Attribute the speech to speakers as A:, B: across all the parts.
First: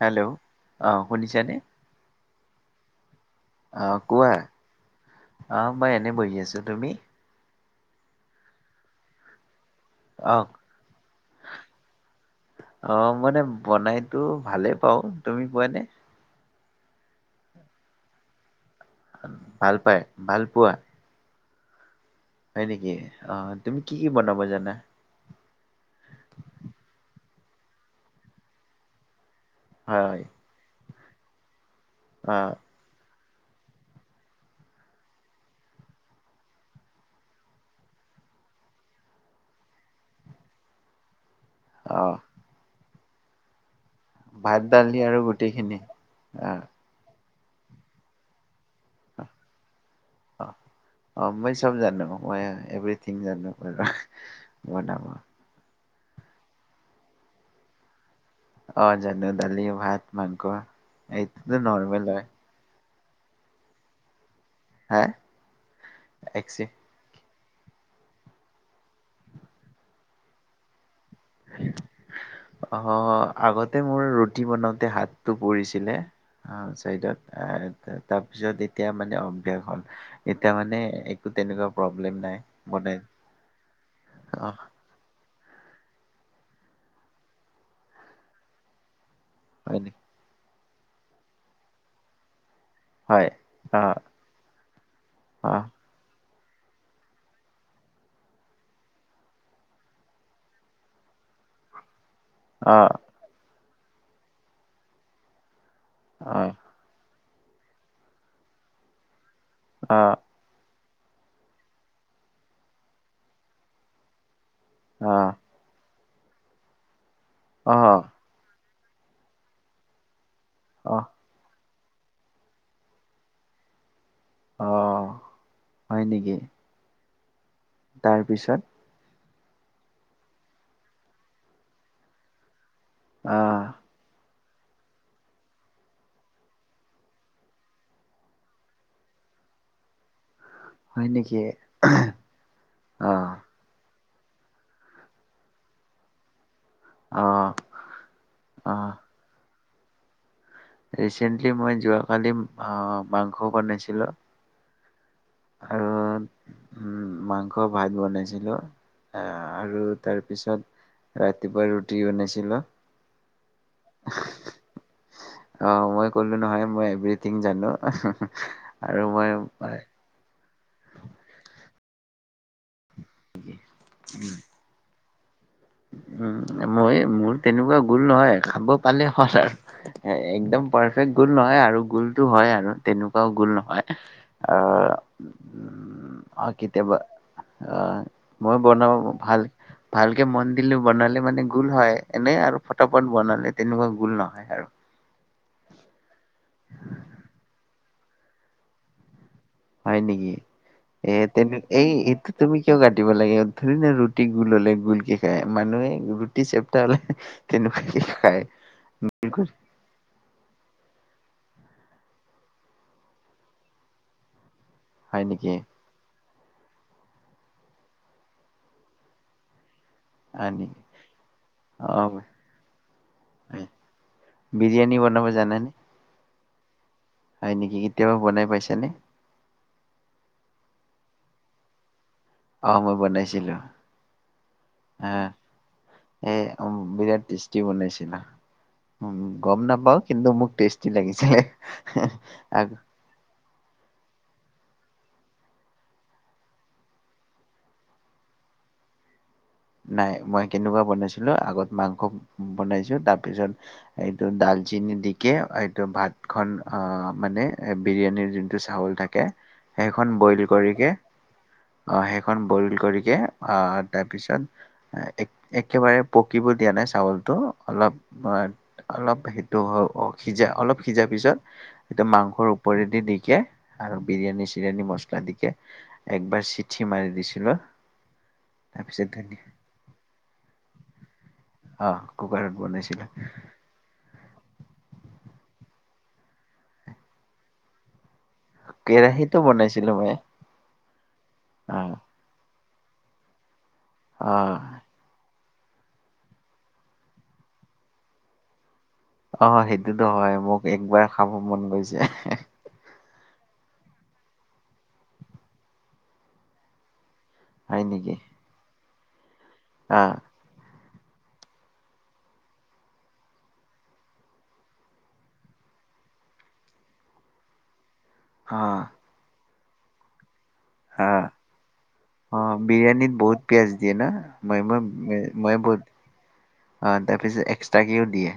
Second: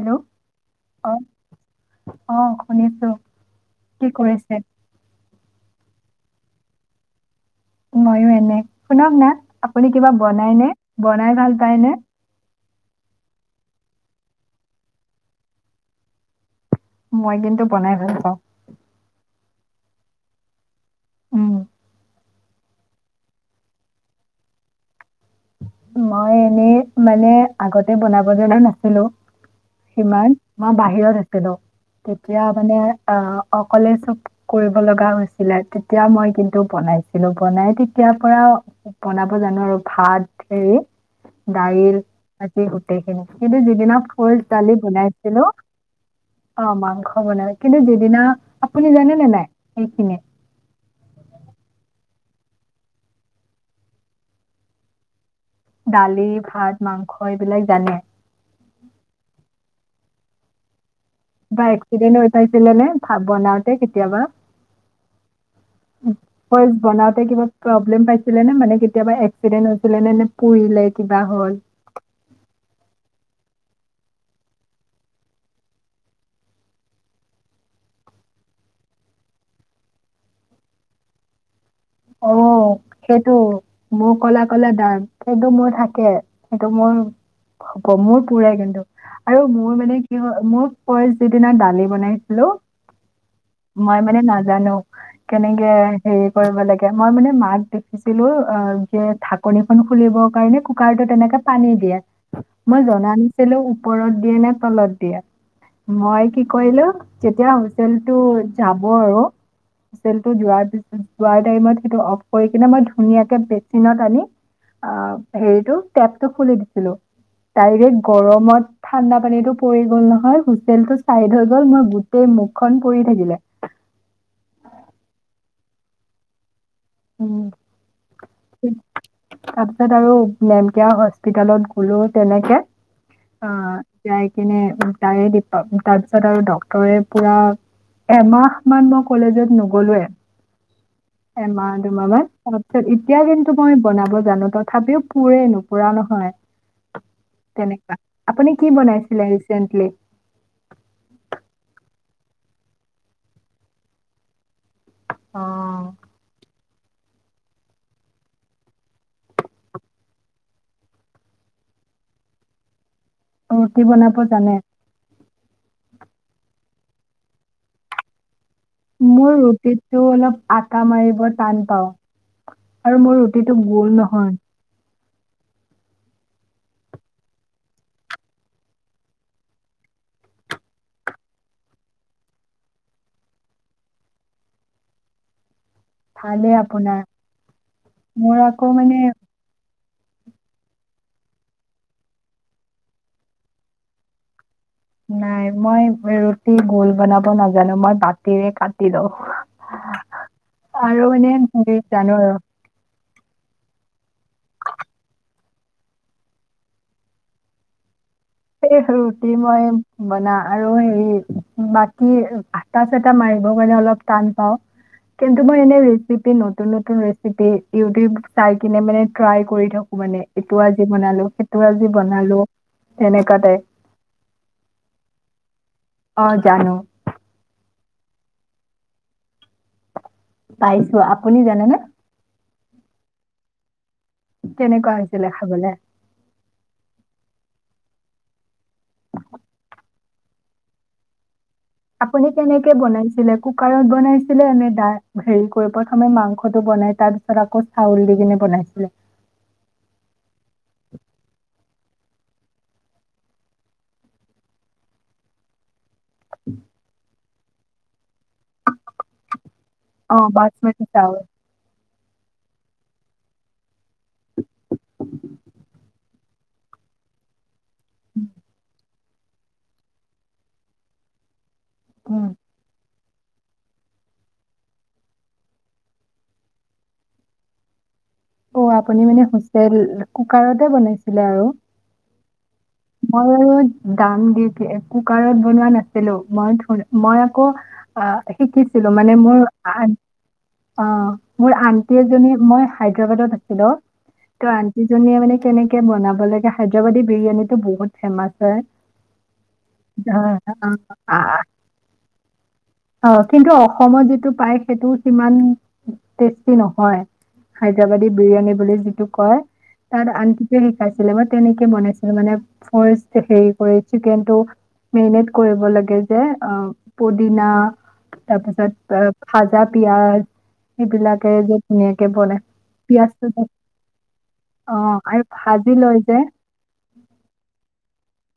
A: Hello অ' শুনিছানে?
B: অ', শুনিছোঁ।
A: অ' কোৱা। অ' মই এনে বহি আছোঁ। তুমি?
B: ময়ো এনে। শুনক না, আপুনি কিবা
A: অ
B: বনাইনে, বনাই ভাল পায় নে?
A: অ' মানে বনাইতো ভালেই পাওঁ। তুমি পোৱানে?
B: মই কিন্তু বনাই ভাল পাওঁ।
A: ভাল পাই, ভাল পোৱা?
B: উম।
A: হয় নেকি? অ', তুমি কি কি বনাবা জানা?
B: মই এনেই মানে আগতে বনাব জনা নাছিলোঁ
A: হয়
B: সিমান। মই বাহিৰত আছিলোঁ
A: অ
B: তেতিয়া মানে আ, অকলে চব কৰিব লগা হৈছিলে তেতিয়া মই কিন্তু বনাইছিলোঁ, বনাই তেতিয়াৰ পৰাও বনাব জানো আৰু ভাত হেৰি দাইল,
A: অ
B: ভাজি গোটেইখিনি কিন্তু যিদিনা ফাষ্ট
A: ভাত
B: দালি
A: আৰু
B: বনাইছিলোঁ,
A: গোটেইখিনি
B: অ' মাংস বনাই কিন্তু যিদিনা, আপুনি জানেনে নাই সেইখিনি?
A: অ', অ' মই চব জানো মই এভ্ৰিথিং জানো অ অহ বনাব।
B: দালি, ভাত, মাংস এইবিলাক জানে?
A: অ', জানো দালি, ভাত, মাংস। এইটোতো
B: কিবা
A: নৰ্মেল
B: এক্সিডেণ্ট
A: হয়
B: হৈ পাইছিলে নে? ভাত বনাওঁতে কেতিয়াবা?
A: হা
B: উ
A: এক ছেকেণ্ড।
B: হয় বনাওঁতে কিবা প্ৰব্লেম পাইছিলে নে? মানে কেতিয়াবা এক্সিডেন্ট হৈছিলে নে নে পুৰিলে কিবা হ'ল?
A: অ', আগতে মোৰ ৰুটি বনাওঁতে হাতটো পুৰিছিলে অ', চাইদত আ তা তাৰপিছত এতিয়া মানে অভ্যাস হ'ল। এতিয়া মানে একো তেনেকুৱা প্ৰব্লেম নাই
B: অ',
A: বনাই
B: সেইটো মোক ক'লা
A: অ
B: ক'লা দাগ কিন্তু মোৰ থাকে সেইটো মোৰ হ'ব মোৰ পুৰে কিন্তু আৰু মোৰ
A: হয়
B: মানে
A: নেকি
B: কি হ, মোৰ ফাৰ্ষ্ট যিদিনা দালি বনাইছিলো
A: হয় অ
B: মই মানে নাজানো
A: অ
B: কেনেকে হেৰি কৰিব লাগ গে, মই মানে মাক দেখিছিলো অ' যে ঢাকনিখন খুলিবৰ কাৰণে কুকাৰটোত এনেকে পানী দিয়ে
A: অ
B: মই জানা নাছিলো ওপৰত দিয়ে নে তলত দিয়ে, মই
A: অ
B: কি কৰিলো যেতিয়া হোষ্টেলটো যাব আৰু
A: অ
B: হোষ্টেলটো যোৱাৰ পিছত যোৱাৰ টাইমত পুৰা অফ কৰি কিনে মই ধুনীয়াকে বেচিনত আনি আ হেৰিটো পেটটো খুলি দিছিলো,
A: অ অ
B: ডাইৰেক্ট গৰমত ঠাণ্ডা পানীটো পৰি গ'ল নহয় হো
A: অ
B: তেলটো চাইড হৈ গ'ল মই গোটেই মুখখন পৰি থাকিলে।
A: অহ, হয় নেকি?
B: উম।
A: তাৰ পিছত?
B: তাৰপিছত আৰু নেম কিয়াৰ হস্পিতালত গ'লো তেনেকে। আহ যাই কিনে উম তাই [unintelligible] তাৰ পিছত আৰু ডক্টৰে পুৰা এমাহমান মই কলেজত নগলোৱে,
A: হয় নেকি
B: এমাহ তোমালৈ চবতচে
A: অ
B: এতিয়া কিন্তু মই বনাব জানো তথাপিও পোৰেই নোপুৰা নহয়।
A: অ
B: তেনেকুৱা, আপুনি কি
A: অ
B: বনাইছিলে ৰিচেন্টলি?
A: ৰিচেন্টলি মই যোৱাকালি অ মাংস বনাইছিলো। আৰু
B: অ'।
A: উম মাংস ভাত বনাইছিলো আহ আৰু তাৰ পিছত ৰাতিপুৱা ৰুটি বনাইছিলো।
B: ৰুটি বনাব জানে?
A: অ মই কলো নহয় মই এভৰিথিং জানো অহ হ।
B: মোৰ ৰুটিটো অলপ আটা মাৰিব টান পাও। আৰু মোৰ ৰুটিটো গোল নহয়।
A: উম মই মোৰ তেনেকুৱা গোল নহয়, খাব পালে হল আৰু। এ একদম পাৰফেক্ট গোল নহয় আৰু গোলটো হয় আৰু তেনেকুৱাও গোল নহয়। আৰু উম অ
B: ভালে
A: কেতিয়াবা,
B: আপোনাৰ
A: আ
B: মোৰ
A: মই
B: আকৌ
A: বনাওঁ
B: মানে
A: ভাল ভালকে মন [unintelligible] বনালে মানে গোল হয়, এনে আৰু ফটাফট বনালে তেনেকুৱা গোল নহয় আৰু।
B: নাই মই ৰুটি গোল বনাব নাজানো, মই বাতিৰে কাটি লওঁ।
A: হয় নেকি,
B: আৰু
A: এ
B: মানে
A: তেনে
B: হেৰি
A: এই
B: জানো
A: এইটো
B: আৰু
A: তুমি কিয় কাটিব লাগে, ধুৰি ন ৰুটি গোল হলে গোলকে খাই, মানুহে ৰুটি চেপটা হলে তেনেকুৱাকে খাই।
B: সেয়েহে ৰুটি মাইম বনা আৰু হেৰি বাকী আটা চাটা মাৰিব কাৰণে অলপ টান পাওঁ।
A: হয়
B: কিন্তু
A: নেকি
B: মই এনে [unintelligible] চিপি নতুন নতুন ৰেচিপি ইউটিউব চাই কিনে মানে ট্ৰাই কৰি থাকোঁ মানে
A: হয়
B: এটো
A: নেকি
B: আজি বনালোঁ সেটো
A: অ
B: আজি বনালোঁ।
A: হয়। বিৰিয়ানী বনাব জানেনে?
B: অ', জানোঁ।
A: হয় নেকি কেতিয়াবা বনাই পাইছা নে?
B: পাইছোঁ আপুনি জানেনে?
A: অ', মই বনাইছিলোঁ।
B: তেনেকুৱা হৈছিলে খাবলে?
A: এ, উম বিৰাট টেষ্টি বনাইছিলা। উম গম নাপাওঁ কিন্তু মোক টেষ্টি লাগিছিলে
B: আপুনি কেনেকে বনাইছিলে? কুকাৰত বনাইছিলে নে দা হেৰি কৰি প্ৰথমে মাংসটো বনাই তাৰপিছত আকৌ চাউল দি কিনে বনাইছিলে?
A: নাই মই কেনুকুৱা বনাইছিলোঁ আগত মাংস বনাইছোঁ তাপিছত এইটো ডালচেনি দিকে এইটো ভাতখন আ, মানে এ, বিৰিয়ানীৰ যোনটো চাউল থাক কে সেইখন
B: অ',
A: বইল
B: বাচমতি
A: কৰিকে
B: চাউল।
A: অ', সেইখন বইল কৰিকে আ, তাপিছত এ, এক একেবাৰে পকিব দিয়া নাই চাউলটো অলপ আ অলপ সেটো হ অ', সিজা অলপ সিজা পিছত সেটো
B: উম।
A: মাংসৰ ও পৰিদি দিকে আৰু বিৰিয়ানী চিৰিয়ানী মচলা দিকে একবাৰ চিঠি মাৰি দিছিলোঁ
B: অ', আপুনি মানে হুইচেল কুকাৰতে বনাইছিলে আৰু।
A: অ', কুকাৰত বনাইছিলা
B: মই বাৰু দাম দি কি এ, কুকাৰত বনোৱা নাছিলোঁ মই [unintelligible] মই আকৌ আ, শিকিছিলোঁ মানে
A: কেৰাহীটো
B: মোৰ হাচ
A: বনাইছিলো মই
B: অ', মোৰ
A: অ
B: আন্টি এজনী মই হায়দ্ৰয়াবাদত আছিলোঁ,
A: অ
B: ত' আন সিজনীয়ে মানে কেনেকে বনাব লাগে হায়দ্ৰয়াবাদী বিৰিয়ানীটো বহুত ফেমাচ হয়।
A: অ', সেইটোতো হয় মোক একবাৰ খাব
B: অ',
A: মন গৈছে।
B: অ', কিন্তু অসমত যিটো পায় সেটো সিমান টেষ্টি নহয়।
A: হয়
B: হায়দ্ৰয়াবাদী
A: নেকি
B: বিৰিয়ানী বুলি যিটো কয়,
A: অ
B: তেহেত আনকি সি শিকাইছিলে মই তেনেকে বনাইছিলোঁ মানে ফাৰ্ষ্ট হেৰী কৰি চিকেনটো মেৰিনেট কৰিব লাগে যে আ, পদিনা
A: অ
B: তাপিছত আ, ভাজা পিয়াজ
A: অ
B: এইবিলাকে যত ধুনীয়াকে বনে।
A: অ বিৰিয়ানীত বহুত পিয়াজ দিয়ে না ময়ে
B: অ
A: ময়ে
B: আৰু
A: ময়ে ময়ে
B: ভাজি
A: বহুত
B: লৈ যে
A: অ', তাপিছঅ এক্সট্ৰাকেও দিয়ে।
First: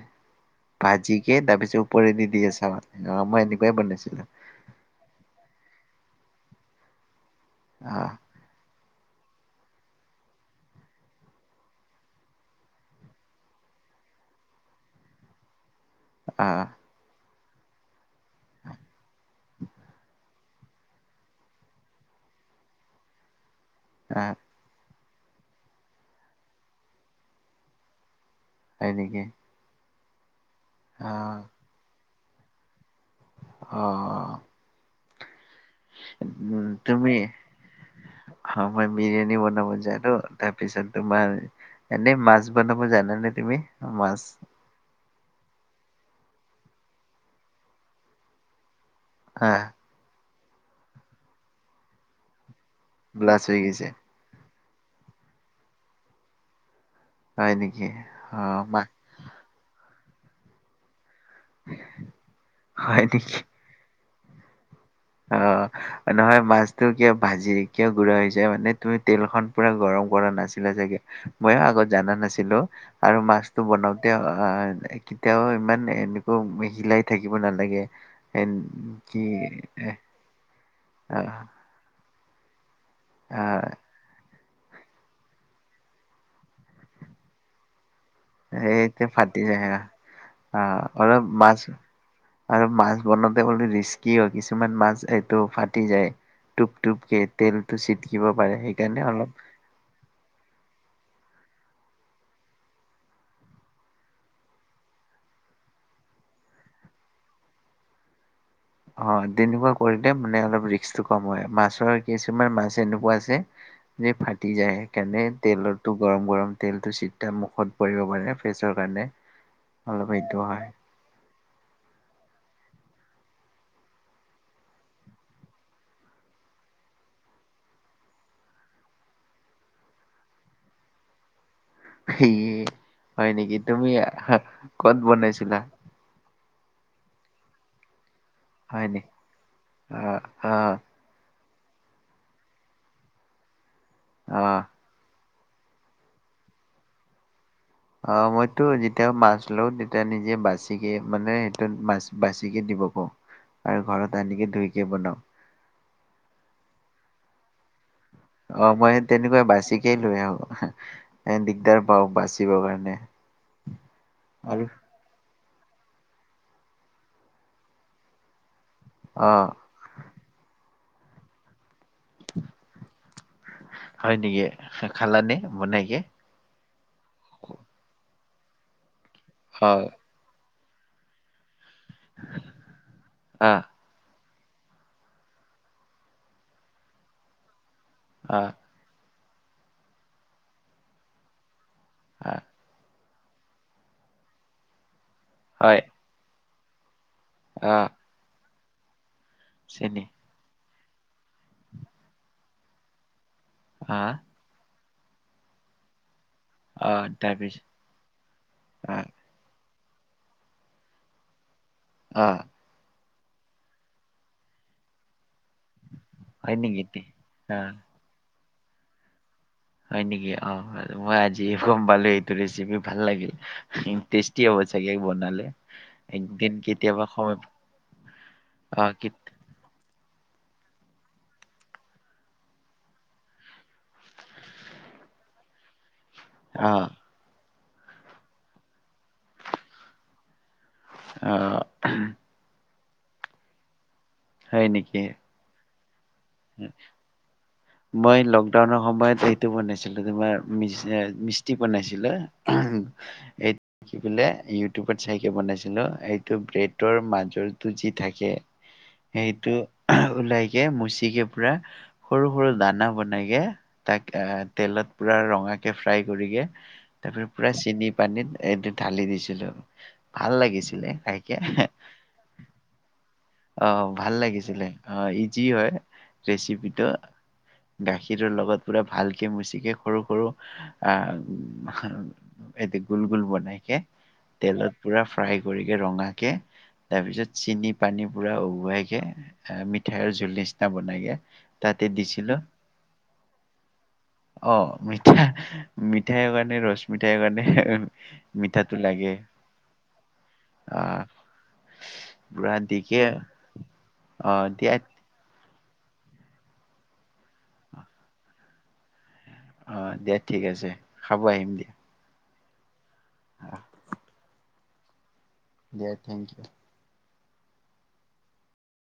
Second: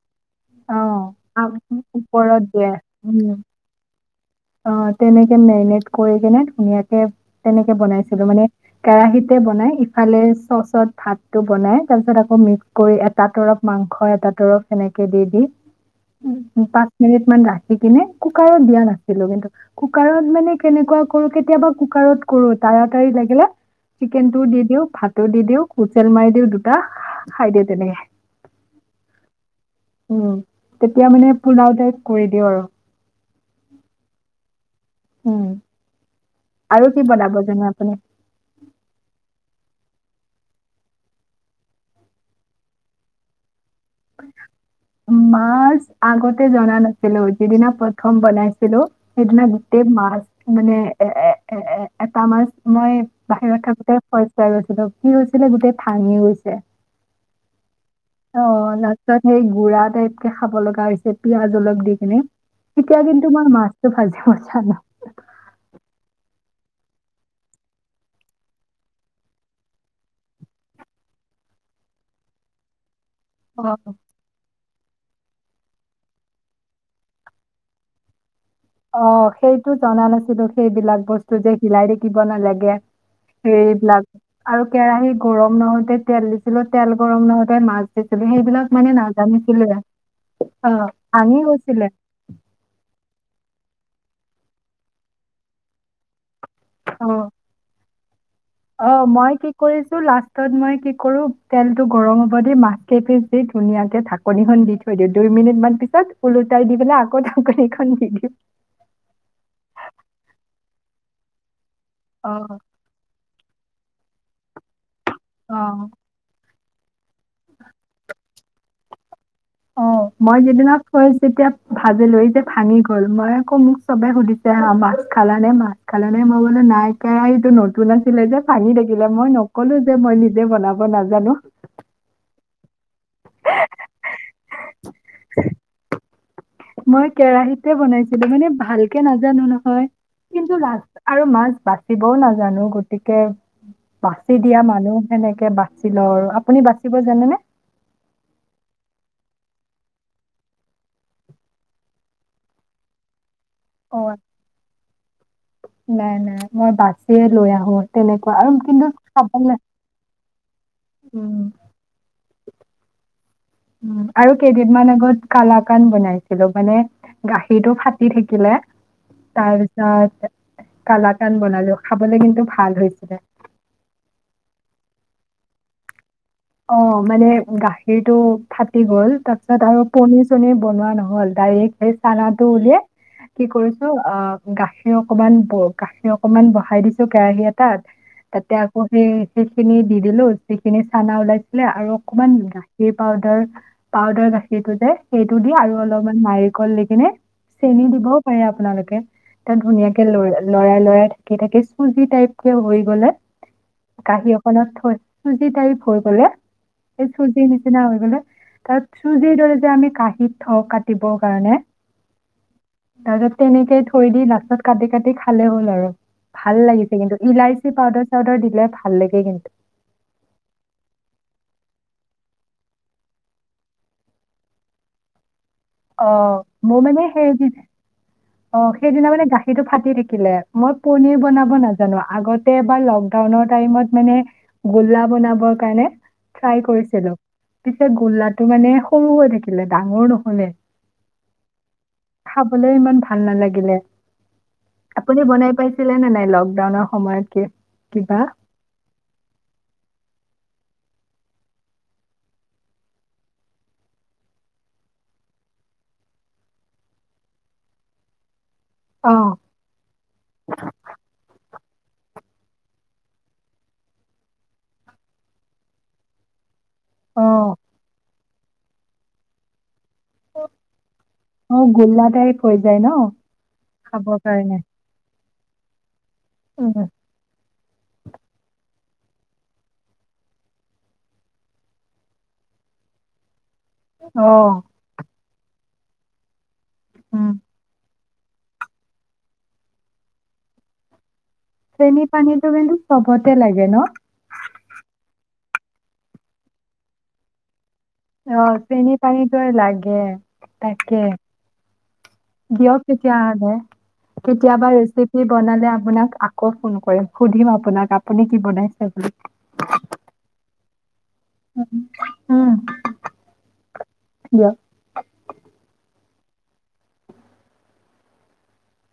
B: অ
A: ভাজিকে
B: আ-
A: তাপিছঅ ওপৰে দি
B: ওপৰত
A: দিয়ে চাবা আ,
B: উম
A: মই এনেকুৱাই বনাইছিলোঁ।
B: অ', তেনেকে মেৰিনেট কৰি কিনে ধুনীয়াকে তেনেকে
A: অ
B: বনাইছিলোঁ মানে কেৰাহীতে বনাই ইফালে চচত ভাতটো বনাই তাপিছত আকৌ মিক্স কৰি এটা তৰপ মাংস এটা তৰফ এনেক কে দি দি উ
A: অ
B: উ পাঁচ মিনিট মান ৰাখি কিনে কুকাৰত দিয়া নাছিলোঁ কিন্তু কুকাৰত মানে কেনেকুৱা কৰোঁ কেতিয়াবা কুকাৰত কৰোঁ তাৰাতাৰি লাগিলে
A: অ
B: চিকেন টো দি দিওঁ ভাত টো দি দিওঁ। হোচেল মাৰি দিওঁ দুটা, খাই দিওঁ তেনেকে।
A: হয় নেকি?
B: উম, তেতিয়া
A: অ
B: মানে পোলাও তাইপ কৰি দিওঁ আৰু।
A: অ', অ'।
B: উম।
A: উম,
B: আৰু কি
A: তুমি
B: বনাব জানে আপুনি
A: অ', মই বিৰিয়ানী বনাব জানো। তাৰপিছত তোমাৰ এনে মাছ বনাব জানানে তুমি মাছ?
B: মাছ আগতে জনা নাছিলো। যিদিনা প্ৰথম বনাইছিলো। সেইদিনা
A: আহ
B: গোটেই মাছ মানে, এ, এ এটা মাছ মই
A: ব্লাছ হৈ
B: বাহিৰত
A: গৈছে
B: থাকোতে [unintelligible] কি হৈছিলে, গোটেই ভাঙি গৈছে।
A: হয় নেকি? অ', মা
B: তাচত সেই গুড়া টাইপ কে খাব লগা হৈছে, পিয়াজ অলপ দি কিনে। তেতিয়া,
A: হয়
B: কিন্তু
A: নেকি
B: মই মাছ [unintelligible]
A: অ'। নহয় মাছতো কিয় ভাজি, কিয় গুৰা হৈ যায় মানে, তুমি তেলখন পুৰা গৰম কৰা নাছিলা চাগে। মইও আগত জানা নাছিলো, আৰু মাছটো
B: অ
A: বনাওঁতে অ' কেতিয়াও ইমান এনেকুৱ হিলাই থাকিব নালাগে। এ
B: অ', সেইটো জনা নাছিলো। সেইবিলাক বস্তু যে হিলাই থাকিব নালাগে। সেই বিলাক। আৰু কেৰাহি গৰম নওহোতে তেল দিছিলো, তেল গৰম নহোতে। [unintelligible] সেইবিলাক মানে
A: এই ফাটি যায়
B: নাজানিছিলোৱে। অ,
A: আহ অলপ
B: ভাঙি
A: মাছ
B: গৈছিলে।
A: আৰু মাছ বনাওঁতে বুলি ৰিস্কি হয়। কিছুমান মাছ এইটো ফাটি যায়। টোপ টোপকে
B: অ',
A: তেলটো ছিটিকিব পাৰে।
B: অ',
A: সেইকাণে
B: মই
A: অলপ
B: কি কৰিছো। লাষ্টত মই কি কৰো, তেলটো গৰম হব দি, মাছ কেইপিছ দি, ধুনীয়াকে ঢাকি ঢাকনিখন দি থৈ দিওঁ। দুই মিনিটমান পিছত ওলোটাই দি পেলাই আকৌ ঢাকনিখন দি দিও।
A: অ, তেনেকুৱা কৰিলে মানে অলপ ৰিক্সটো কম হয়। মাছৰ কিছুমান
B: অ',
A: মাছ তেনেকুৱা আছে, যে ফাটি যায়। সেইকাণে
B: অ'।
A: তেলৰটো গৰম গৰম তেলটো চি তিয়া মুখত পৰিব পাৰে ফেচৰ কাৰণে।
B: অ,
A: অলপ সেইটো
B: মই যিদিনা হয় যেতিয়া ভাজি লৈ যে ভাঙি গল। মই আকৌ মোক চবে সুধিছে হা মাছ খালা নে? মাছ খালা নে? মই বোলো নাই কেৰাহিটো নতুন আছিলে যে ভাঙি থাকিলে। মই নকলো যে মই নিজে বনা ব নাজানো।
A: এ, হয় নেকি? তুমি কত বনাইছিলা?
B: মই কেৰাহিতে বনাইছিলো মানে
A: হয়
B: ভালকে
A: নেকি
B: নাজানো নহয়,
A: অ অ
B: কিন্তু লাষ্ট আৰু মাছ বাচিবও নাজানো। গতিকে, বাচি
A: অ
B: দিয়া মানুহ সেনেকে বাচি লও আৰু। আপুনি বাচিব জানেনে?
A: অ, মইতো যেতিয়া মাছ লওঁ, তেতিয়া নিজে বাচিকে মানে সেইটোত মাছ বাচিকে দিব কওঁ আৰু
B: অ
A: ঘৰত আনিকে ধুইকে বনাওঁ।
B: নাই নাই। মই বাচিয়ে লৈ আহো। তেনেকুৱা আৰু কিন্তু [unintelligible]
A: কে লৈ আহো। এ
B: উম
A: দিগদাৰ পাও বাচিবৰ কাৰণে।
B: উম আৰু কেইদিনমান আগত কালাকান বনাইছিলো। মানে গাখীৰটো ফাটি থাকিলে।
A: অ
B: তাৰ [unintelligible] কালা কান বনালো। খাবলে কিন্তু ভাল হৈছিলে।
A: হয় নেকি? খালানে বনাই কে?
B: অ, মানে গাখীৰটো ফাটি গ'ল তাৰপিছত আৰু
A: হয়
B: পনিছ ছনিৰ বনোৱা নহ'ল দাইৰেক সেই চানাটো উলিয়াই কি
A: আহ
B: কৰি টো অ, গাখীৰ অকমান ব গাখীৰ অকমান বহাই দিছো কেৰাহি এটাত
A: আহ
B: তাতে আ পনীৰ সিখিনি দি দিলোঁ যিখিনি চানা ওলাইছিলে আৰু অকমান
A: আহ
B: গাখীৰ পাউদাৰ-পাউদাৰ গাখীৰটো যে সেইটো দি আৰু
A: হয়
B: অলপমান নাৰিকল দি কিনে চেনি
A: আহ
B: দিবও পাৰে আপোনালোকে ত'
A: চেনি
B: ধুনীয়াকে লৰা-লৰাই-লৰাই থাকি থাকে চুজি টাইপ- তে হৈ গলে
A: আহ
B: কাঁহী এখনত থৈ চুজি টাইপ হৈ গ'লে
A: আহ
B: এই চুজি
A: তাৰপিছত
B: নিচিনা হৈ গ'লে তাত
A: আহ
B: চুজ সেইদৰে যে আমি কাঁহীত থওঁ কাটিব কাৰণে
A: আ,
B: [unintelligible] তেনেকে থৈ দি লাষ্টত কাটি-কাটি খালে হ'ল। [unintelligible]
A: হয়
B: ভাল
A: নেকি
B: লাগিছে
A: তে?
B: কিন্তু
A: আহ
B: ইলাইচি পাউডাৰ-চাউদাৰ দিলে ভাল লাগে কিন্তু।
A: হয় নেকি অ, এইটো মই আজিয়ে গম পালোঁ এইটো ৰেচিপি ভাল লাগিল ইমটেজ টি হব চাগে বনালে
B: অ
A: একদিন
B: মোৰ মানে
A: কেতিয়াবা সময় পালে
B: সেইদিনা অ, সেইদিনা মানে গা খীৰটো ফাটি থাকিলে মই পনীৰ বনাব নাজানো আগতে এবাৰ লকডাউনৰ টাইমত মানে গোল্লা বনাবৰ কাৰণে ট্ৰাই
A: আহ
B: কৰিছিলোঁ পিছে গোল্লাটো মানে সৰু হৈ থাকিলে ডাঙৰ নহ'লে
A: অ, [unintelligible]
B: খাবলৈ ইমান ভাল নালাগিলে
A: হয় নেকি
B: আপুনি বনাই পাইছিলে নে নাই লগ লকডাউনৰ সময়ত কে
A: মই
B: কিবা?
A: লকডাউনৰ সময়ত সেইটো বনাইছিলোঁ তোমাৰ মিচ-মিস্তি বনাইছিলে এইট কি বোলে ইউটিউবত চাইকে বনাইছিলোঁ এইটো ব্ৰেডৰ মাজৰটো যি থাকে
B: অ
A: সেইটো উলাইকে মুচিকে পুৰা সৰু-সৰু দানা বনাইকে তাক এ তেলত পুৰা ৰঙাকে ফ্ৰাই কৰিগে
B: অ
A: তাৰপৰা পুৰা চেনি পানীত এইটো ঢালি দিছিলোঁ
B: অ, গোল্লা টাইপ হৈ যায় ন?
A: অ, ভাল
B: খাবৰ কাৰণে।
A: লাগিছিলে অ, ইজি হয় ৰেচিপিটো।
B: উম
A: গাখীৰৰ লগত পুৰা ভালকে মুচিকেই সৰু-সৰু আহ এইটো গোল-গোল বনাইকে
B: অহ
A: তেলত পুৰা ফ্ৰাই কৰিকে ৰঙাকে তাৰপিছত
B: উম।
A: চেনি পানী পুৰা উহোৱাইকে অ, মিঠাইৰ জোল নিচিনা বনাইগে
B: চেনি পানীটো কিন্তু চবতে লাগে ন'?
A: অ, মিঠা- মিঠাইৰ মানে ৰছ মিঠাই মানে
B: অ, চেনি পানীটো আৰু লাগে
A: আহ
B: তাকে
A: পুৰা দি
B: তেতিয়া আনে কেতিয়াবা এইচ [unintelligible] বনালে আপোনাক আকৌ ফোন কৰিম সুধিম আপোনাক আপুনি কি বনাইছে বুলি?
A: হয় দিয়া ঠিক আছে। খাব আহিম দিয়া
B: [unintelligible] হম।
A: [inaudible] [unintelligible]